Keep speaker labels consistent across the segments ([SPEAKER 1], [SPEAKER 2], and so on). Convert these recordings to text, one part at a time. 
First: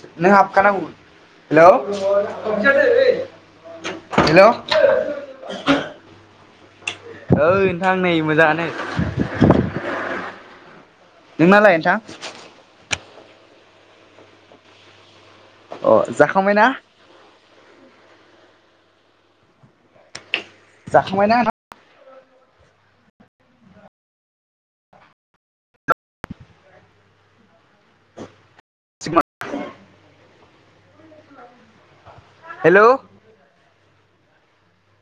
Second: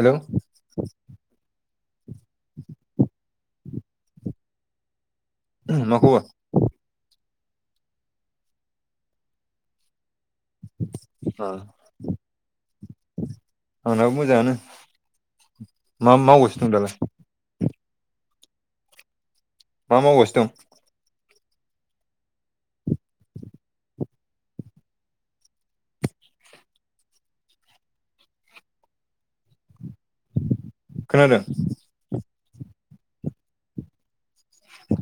[SPEAKER 1] Hello
[SPEAKER 2] नों हाबखानांगौ hello [unintelligible] hello
[SPEAKER 1] मा खबर
[SPEAKER 2] ओइ नोंथां नै मोजांङानो [unintelligible] नोंनालाय नोंथां
[SPEAKER 1] आंनाबो मोजाङानो
[SPEAKER 2] अ
[SPEAKER 1] मा मावगासिनो
[SPEAKER 2] जाखांबायना
[SPEAKER 1] दं दालाय मा मावगासिनो दं
[SPEAKER 2] जाखांबायना नोंथां [unintelligible]
[SPEAKER 1] [inaudible] खोनादों
[SPEAKER 2] हेलौ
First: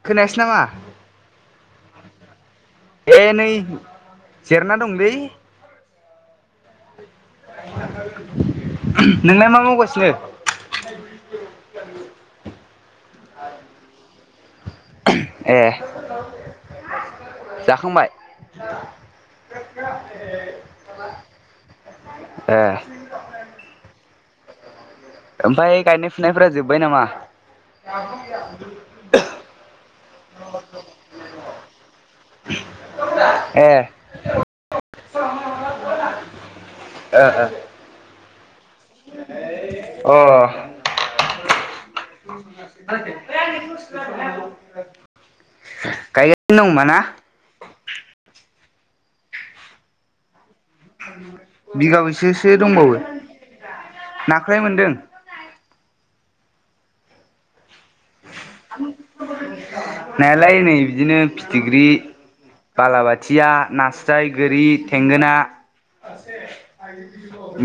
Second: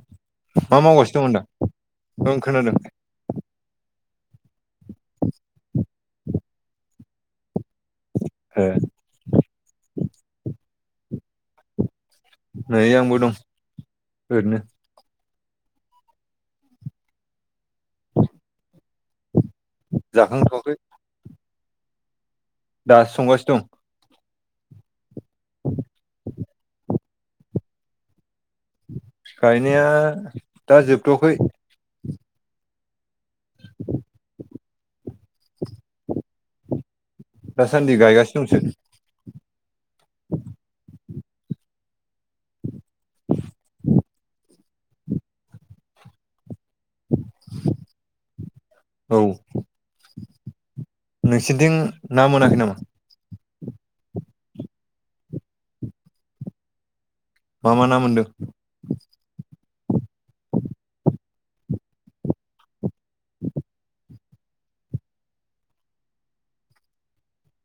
[SPEAKER 2] खोनायासै नामा
[SPEAKER 1] मा मावगासिनो दं होनदां ओं खोनादों
[SPEAKER 2] ए नै जिरायना दंलै [inaudible]
[SPEAKER 1] ए
[SPEAKER 2] [inaudible] नोंलाय मा मावगासिनो
[SPEAKER 1] नै आंबो दं ओरैनो
[SPEAKER 2] ए जाखांबाय
[SPEAKER 1] जाखांथ'वाखै
[SPEAKER 2] ए
[SPEAKER 1] दासो संगासिनो दं
[SPEAKER 2] ओमफ्राय गायनाय फुनायफोरा जोब्बाय नामा
[SPEAKER 1] गायनाया दा जोबथ'याखै
[SPEAKER 2] ए ओ
[SPEAKER 1] दासान्दि
[SPEAKER 2] हो
[SPEAKER 1] गायगासिनो दंसो
[SPEAKER 2] अ गायगासिनो दं होमबा ना
[SPEAKER 1] औ नोंसिनिथिं ना
[SPEAKER 2] बिगाबैसोसो
[SPEAKER 1] मोनाखै नामा
[SPEAKER 2] दंबावो नाख्राय मोनदों
[SPEAKER 1] मा मा ना मोनदों
[SPEAKER 2] नायालाय नै बिदिनो फिथिग्रि बालाबाथिया नास्राय गोरि थेंगोना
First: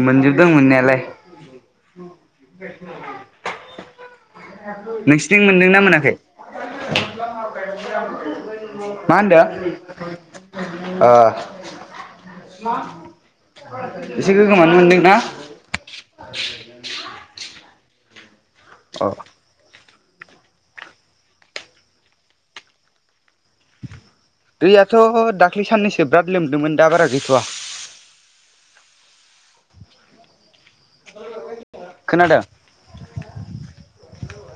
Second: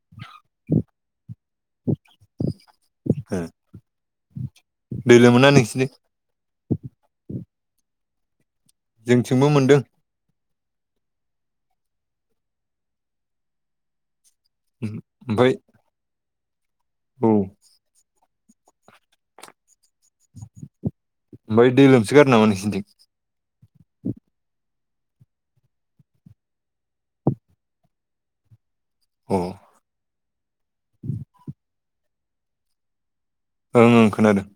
[SPEAKER 2] मोनजोबदों मोननायालाय
[SPEAKER 1] दैल'
[SPEAKER 2] नोंसिथि
[SPEAKER 1] मोना
[SPEAKER 2] मोनदोंना
[SPEAKER 1] नोंसिनिथिं
[SPEAKER 2] मोनाखै मा होनदों
[SPEAKER 1] जोंथिंबो मोनदों
[SPEAKER 2] अ एसे गोगोमानो मोनदोंना
[SPEAKER 1] ओमफ्राय औ
[SPEAKER 2] औ
[SPEAKER 1] बै दै लोबसो गारदों नामा नोंसिनिथिं
[SPEAKER 2] दैयाथ' दाख्लै साननैसो बिराद लोमदोंमोन दा बारा गैथ'वा
[SPEAKER 1] अ
[SPEAKER 2] खोनादों
[SPEAKER 1] ओं ओं खोनादों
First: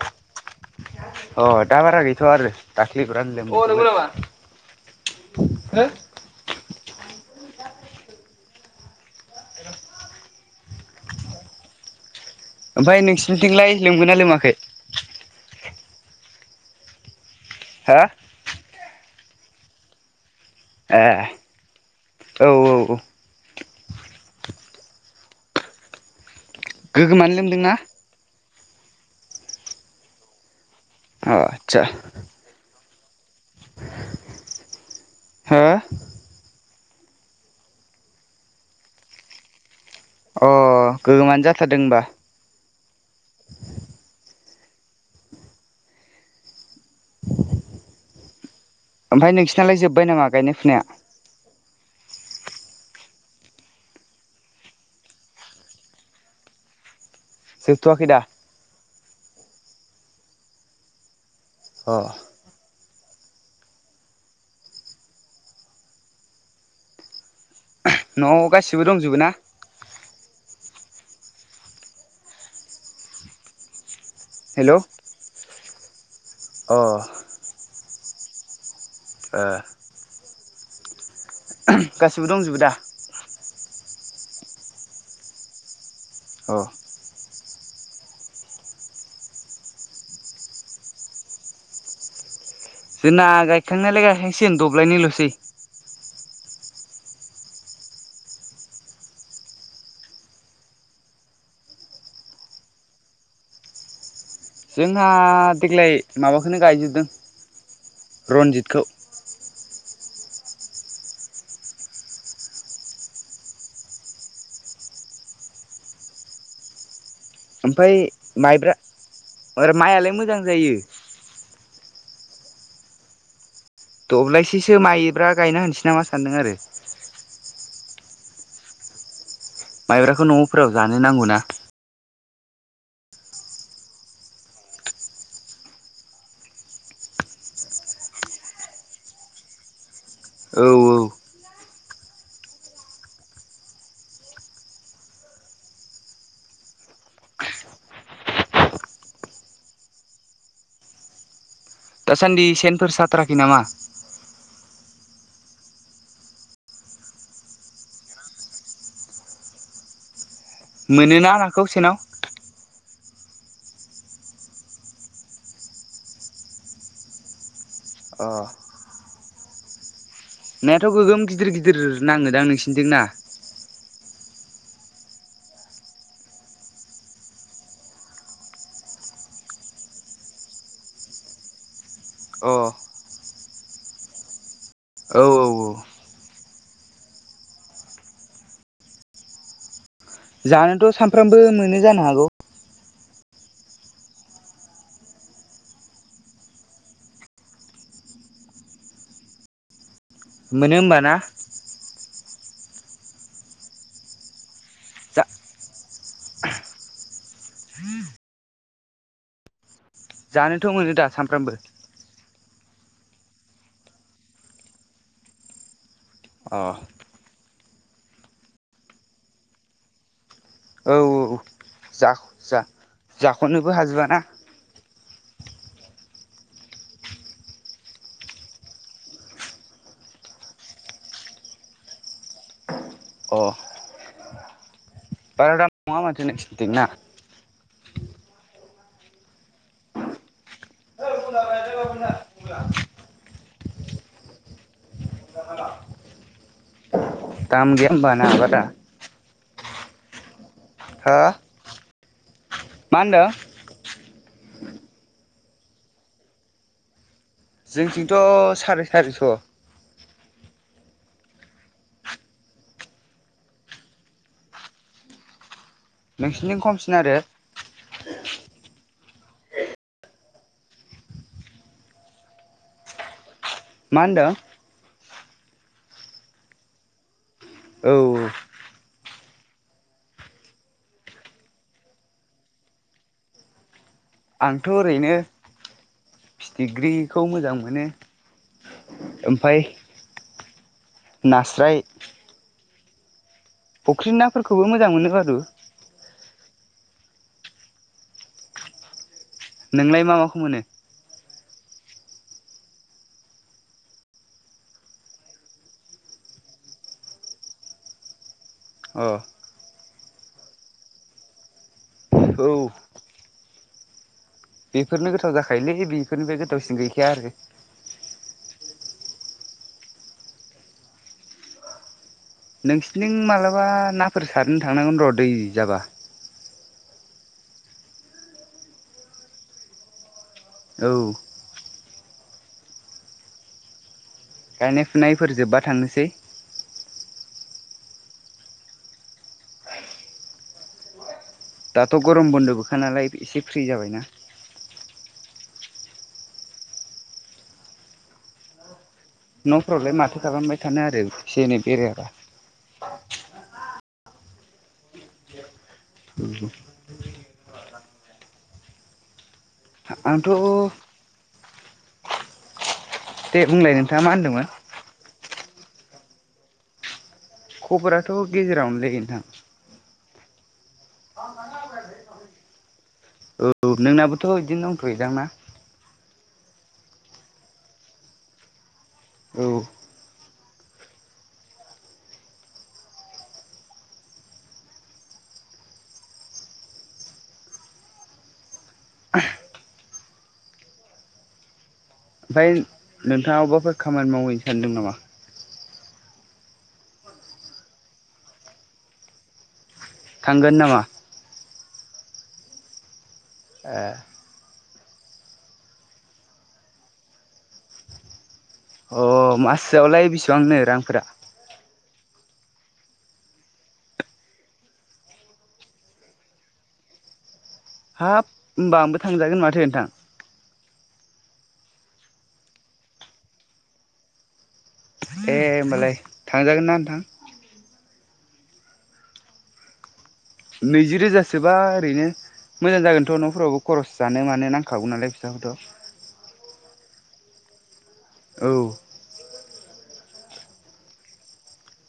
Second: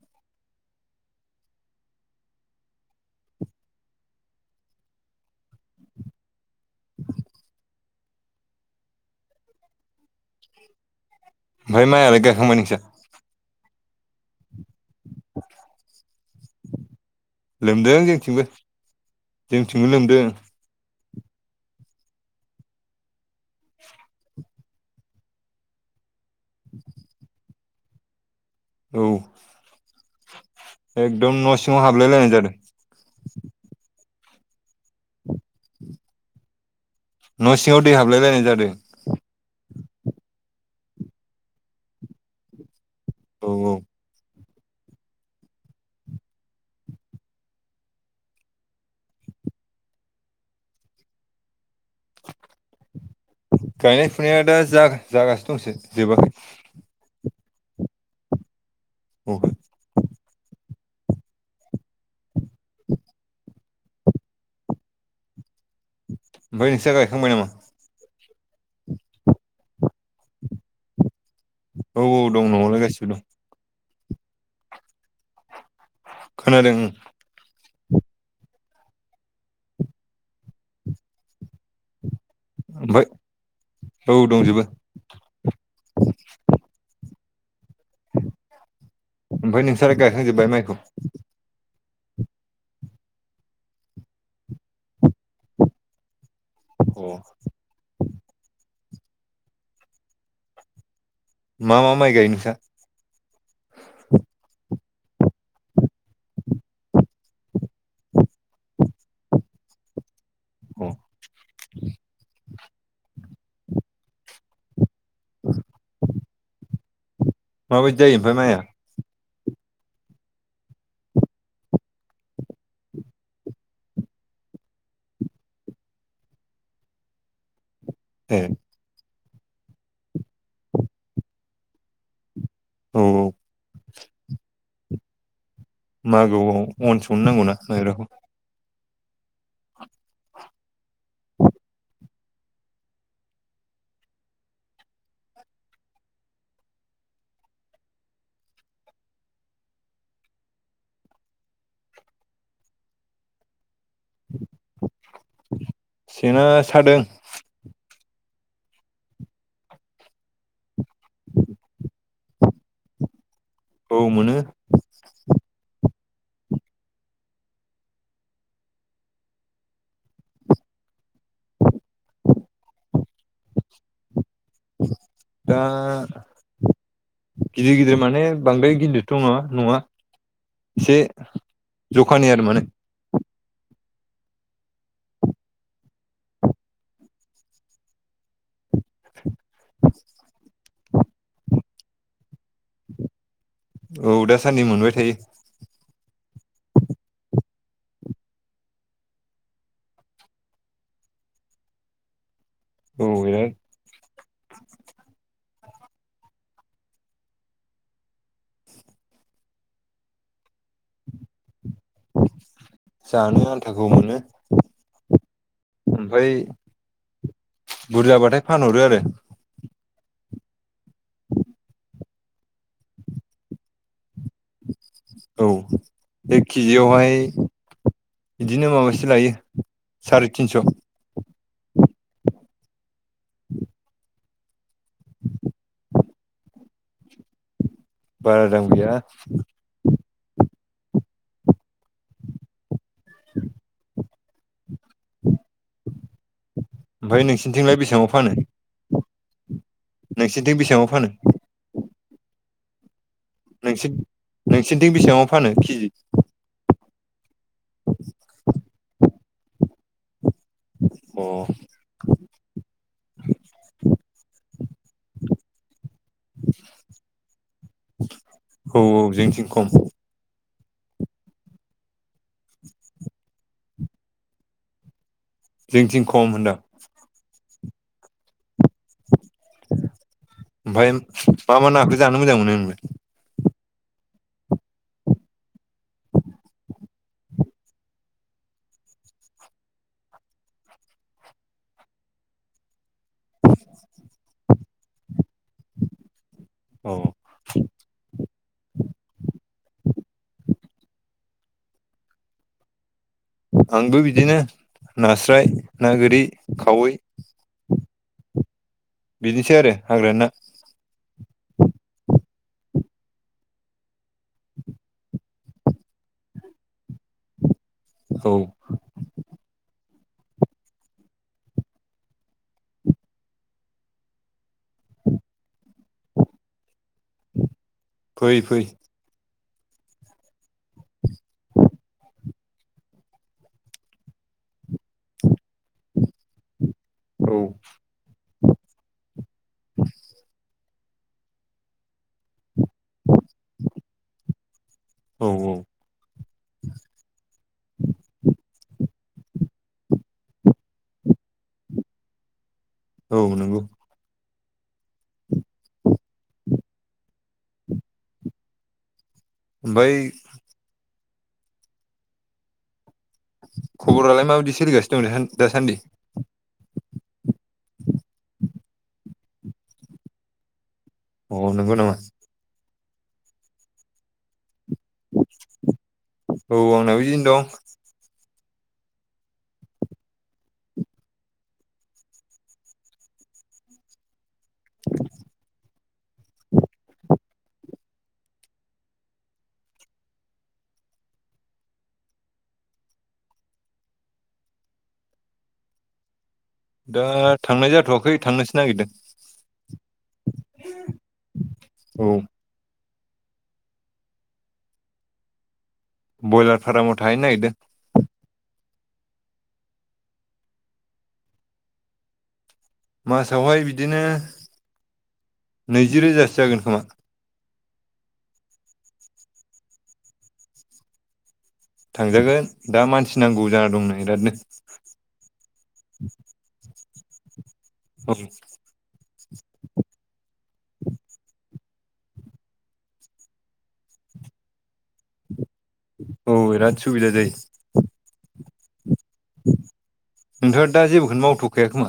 [SPEAKER 2] अ दा बारा गैथ'आ आरो दाखलि बिराद लोम अ नंगौ नामा हो
[SPEAKER 1] बाय मायालाय गायखां
[SPEAKER 2] ओमफ्राय नोंसिनिथिंलाय लोंमोना लोमाखै
[SPEAKER 1] लोमदों
[SPEAKER 2] हो
[SPEAKER 1] जोंथिंबो जोंथिंबो लोमदों
[SPEAKER 2] ए औ औ औ गोगोमानो लोमदोंना
[SPEAKER 1] औ
[SPEAKER 2] अ
[SPEAKER 1] एकदम न'
[SPEAKER 2] आदसा
[SPEAKER 1] सिङाव हाबलाय लायनाय जादों
[SPEAKER 2] हो
[SPEAKER 1] [unintelligible] न' सिङाव दै हाबलाय लायनाय जादों
[SPEAKER 2] अ गोोमानो जाथारदों होनबा
[SPEAKER 1] औ औ
[SPEAKER 2] ओमफ्राय नोंसिनालाय जोब्बाय नामा गायनाय फुनाया
[SPEAKER 1] गायनाय फुनाया दा जागासिनो दंसै जोबाखै
[SPEAKER 2] सफथ'का
[SPEAKER 1] औ
[SPEAKER 2] अ
[SPEAKER 1] ओमफ्राय निस गायखांबायाय नामा
[SPEAKER 2] न'आव गासिबो दंजोबो ना
[SPEAKER 1] औ औ दं न'आवलाय गासिबो दं
[SPEAKER 2] हेल' अ
[SPEAKER 1] खोनादों
[SPEAKER 2] ओ। गासिबो दंजोबो दा।
[SPEAKER 1] ओमफ्राय औ दंजोबो।
[SPEAKER 2] औ।
[SPEAKER 1] ओमफ्राय नोंसा गायखां जोबबाय माइखौ?
[SPEAKER 2] जोंना गायखांनायालाय गायखांसिगोन दब्लायनै लसै।
[SPEAKER 1] औ मा मा माइ गायो नोंसा?
[SPEAKER 2] जोंहा देग्लाय माबाखनो गायजोबदों। रन्जितखौ।
[SPEAKER 1] औ। औ।
[SPEAKER 2] ओमफफ्राय माइब्रा माइआलाय मोजां जायो दब्लायसेसो माइब्रा गायना होनोसै नामा सानदों आरो।
[SPEAKER 1] हे।
[SPEAKER 2] माइब्राखौ न'फोराव जानो नांगौ ना।
[SPEAKER 1] औ औ। मागोआव अन संनो नांगौना माइब्राखौ।
[SPEAKER 2] औ औ। दासान्दि सेनफोर साथाराखै नामा?
[SPEAKER 1] सेना सादों।
[SPEAKER 2] मोनोना नाखौ सेनाव?
[SPEAKER 1] औ मोनो।
[SPEAKER 2] ओ। नायाथ' गोगोम गिदिर गिदिर नाङोदां नोंसिनिजों ना?
[SPEAKER 1] दा गिदिर गिदिर माने बांद्राय गिदिरथ' नङा नङा एसे जखानि आरो
[SPEAKER 2] अ
[SPEAKER 1] माने।
[SPEAKER 2] औ औ
[SPEAKER 1] [unintelligible]
[SPEAKER 2] जानोथ' सानफ्रामबो मोनो जानो हागौ
[SPEAKER 1] औ दासान्दि मोनबाय थायो।
[SPEAKER 2] मोनो होमब ना?
[SPEAKER 1] औ बे।
[SPEAKER 2] दा। ह। जानोथ' मोनो दा सामफ्रामबो?
[SPEAKER 1] जानो आन्थाखौ मोनो। ओमफ्राय
[SPEAKER 2] अ
[SPEAKER 1] बुरजा बाथाय फानहरो आरो।
[SPEAKER 2] औ औ जा जाख'नोबो हाजोबआना।
[SPEAKER 1] औ बे केजियावहाय बिदिनो माबासे लायो साराय तिनस'
[SPEAKER 2] अ
[SPEAKER 1] उ
[SPEAKER 2] बारा दाम नंआ माथो नोंसोरनिथिं ना?
[SPEAKER 1] बार दाम गैया। [inaudible] ओमफ्राय
[SPEAKER 2] दाम
[SPEAKER 1] नोंसिनिथिंलाय
[SPEAKER 2] गैया होमबा
[SPEAKER 1] बेसेबांआव
[SPEAKER 2] ना बारा
[SPEAKER 1] फानो? सिथिं बेसांआव
[SPEAKER 2] हो
[SPEAKER 1] फानो?
[SPEAKER 2] मा होनद?
[SPEAKER 1] नों नोंसिोरनिथिं बेसेबां फानो केजि?
[SPEAKER 2] जोंथिंथ' साराय सारिस'।
[SPEAKER 1] अ। [unintelligible]
[SPEAKER 2] नोंसिनि खमसिन आरो।
[SPEAKER 1] औ -औ, जोंथिं खम।
[SPEAKER 2] मा होनदो?
[SPEAKER 1] जोंथिं खम होनदां।
[SPEAKER 2] औ।
[SPEAKER 1] ओमफ्राय मा -मा नाखौ जानो मोजां मोनो नोंलाय?
[SPEAKER 2] आंथ' ओरैनो फिथिग्रिखौ मोजां मोनो ।ओमफाय नास्राय फुख्रि नाफोरखौबो मोजां मोनो बारु।
[SPEAKER 1] औ।
[SPEAKER 2] नोंलाय मा माखौ मोनो?
[SPEAKER 1] आंबो बिदिनो नास्राय ना, गोरि, खावै
[SPEAKER 2] अ
[SPEAKER 1] बिनोसै आरो हाग्रानि ना।
[SPEAKER 2] औ। बेफोरनो गोथाव जाखायोलै, बेफोरनिफ्राय गोथावसिन गैखाया आरो।
[SPEAKER 1] औ।
[SPEAKER 2] नोंसिनिथिं माब्लाबा नाफोर सारनो थांनांगोन र' दै जाबा।
[SPEAKER 1] फै -फै।
[SPEAKER 2] औ। गायनाय -फुनायफोर जोब्बा थांनोसै।
[SPEAKER 1] औ।
[SPEAKER 2] दाथ' गरम बन्द'बोखा नालाय एसे फ्रि जाबायना।
[SPEAKER 1] औ- औ।
[SPEAKER 2] न'फ्रावलाय माथो खालामबाय थानो आरो एसे -एनै बेरायाबा।
[SPEAKER 1] औ नंगौ। ओमफ्राय
[SPEAKER 2] आंथ' दे बुंलाय नोंथाङा मा
[SPEAKER 1] खबरालाय
[SPEAKER 2] होनदोंमोन
[SPEAKER 1] माबायदि सोलिगासिनो दं नोंथां दासान्दि?
[SPEAKER 2] खबराथ' गेजेरावनोलै नोंथां।
[SPEAKER 1] अ नोंगौ नामा?
[SPEAKER 2] औ नोंनाबोथ' बिदिनो दंथ'योदां ना?
[SPEAKER 1] औ आंना बिदिनो दं।
[SPEAKER 2] औ। ओमफ्राय नोंथाङा अबेबाफोर खामानि मावहैनो सानदों नामा?
[SPEAKER 1] दा थांनाय जाथ'वाखै थांनोसो नागिरदों।
[SPEAKER 2] थांगोन नामा?
[SPEAKER 1] औ
[SPEAKER 2] ए।
[SPEAKER 1] ब्रयलार फार्माव थाहैनो नागिरदों।
[SPEAKER 2] अ मासयावलाय बेसेबांनो रांफोरा?
[SPEAKER 1] मासावहाय बिदिनो नैजि रोजासो जागोन खोमा।
[SPEAKER 2] हाब होमबा आंबो थांजागोन माथो नोंथां।
[SPEAKER 1] थांजागोन दा मानसि नांगौ जाना दंनो बेरादनो।
[SPEAKER 2] दे होमबालाय थांजागोन ना नोंथां?
[SPEAKER 1] [unintelligible]
[SPEAKER 2] नैजि रोजासोबा ओरैनो मोजां जागोनथ' न'फोरावबो खरस जानो मानो नांखागौ नालाय फैसाखौथ'।
[SPEAKER 1] औ बिरात सुबिदा जायो।
[SPEAKER 2] औ।
[SPEAKER 1] नोंथ' दा जेबोखौनो मावथ'खाया खोमा?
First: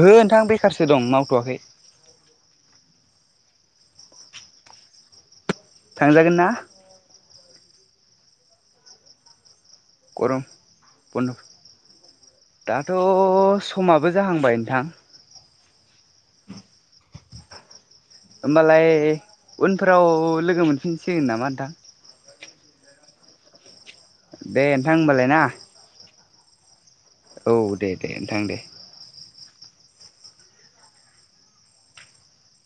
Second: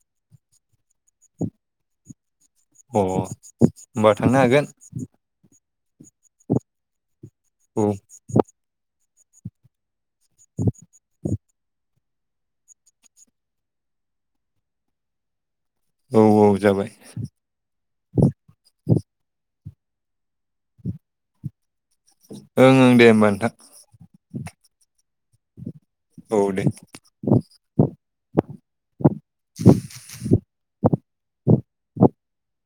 [SPEAKER 2] ओहो नोंथां बेखारसो दं मावथ'वाखै
[SPEAKER 1] अ होनबा थांनो हागोन।
[SPEAKER 2] थांजागोनना?
[SPEAKER 1] औ
[SPEAKER 2] गरम बन दाथ' समाबो जाहांबाय नोंथां
[SPEAKER 1] औ औ जाबाय।
[SPEAKER 2] होमबालाय उनफोराव लोगो मोनफिनसिगोन नामा नोंथां
[SPEAKER 1] ओं ओं दे होमबा नोंथां।
[SPEAKER 2] दे नोंथां होमबालाय ना
[SPEAKER 1] औ दे
[SPEAKER 2] औ दे दे नोंथां दे
[SPEAKER 1] [inaudible]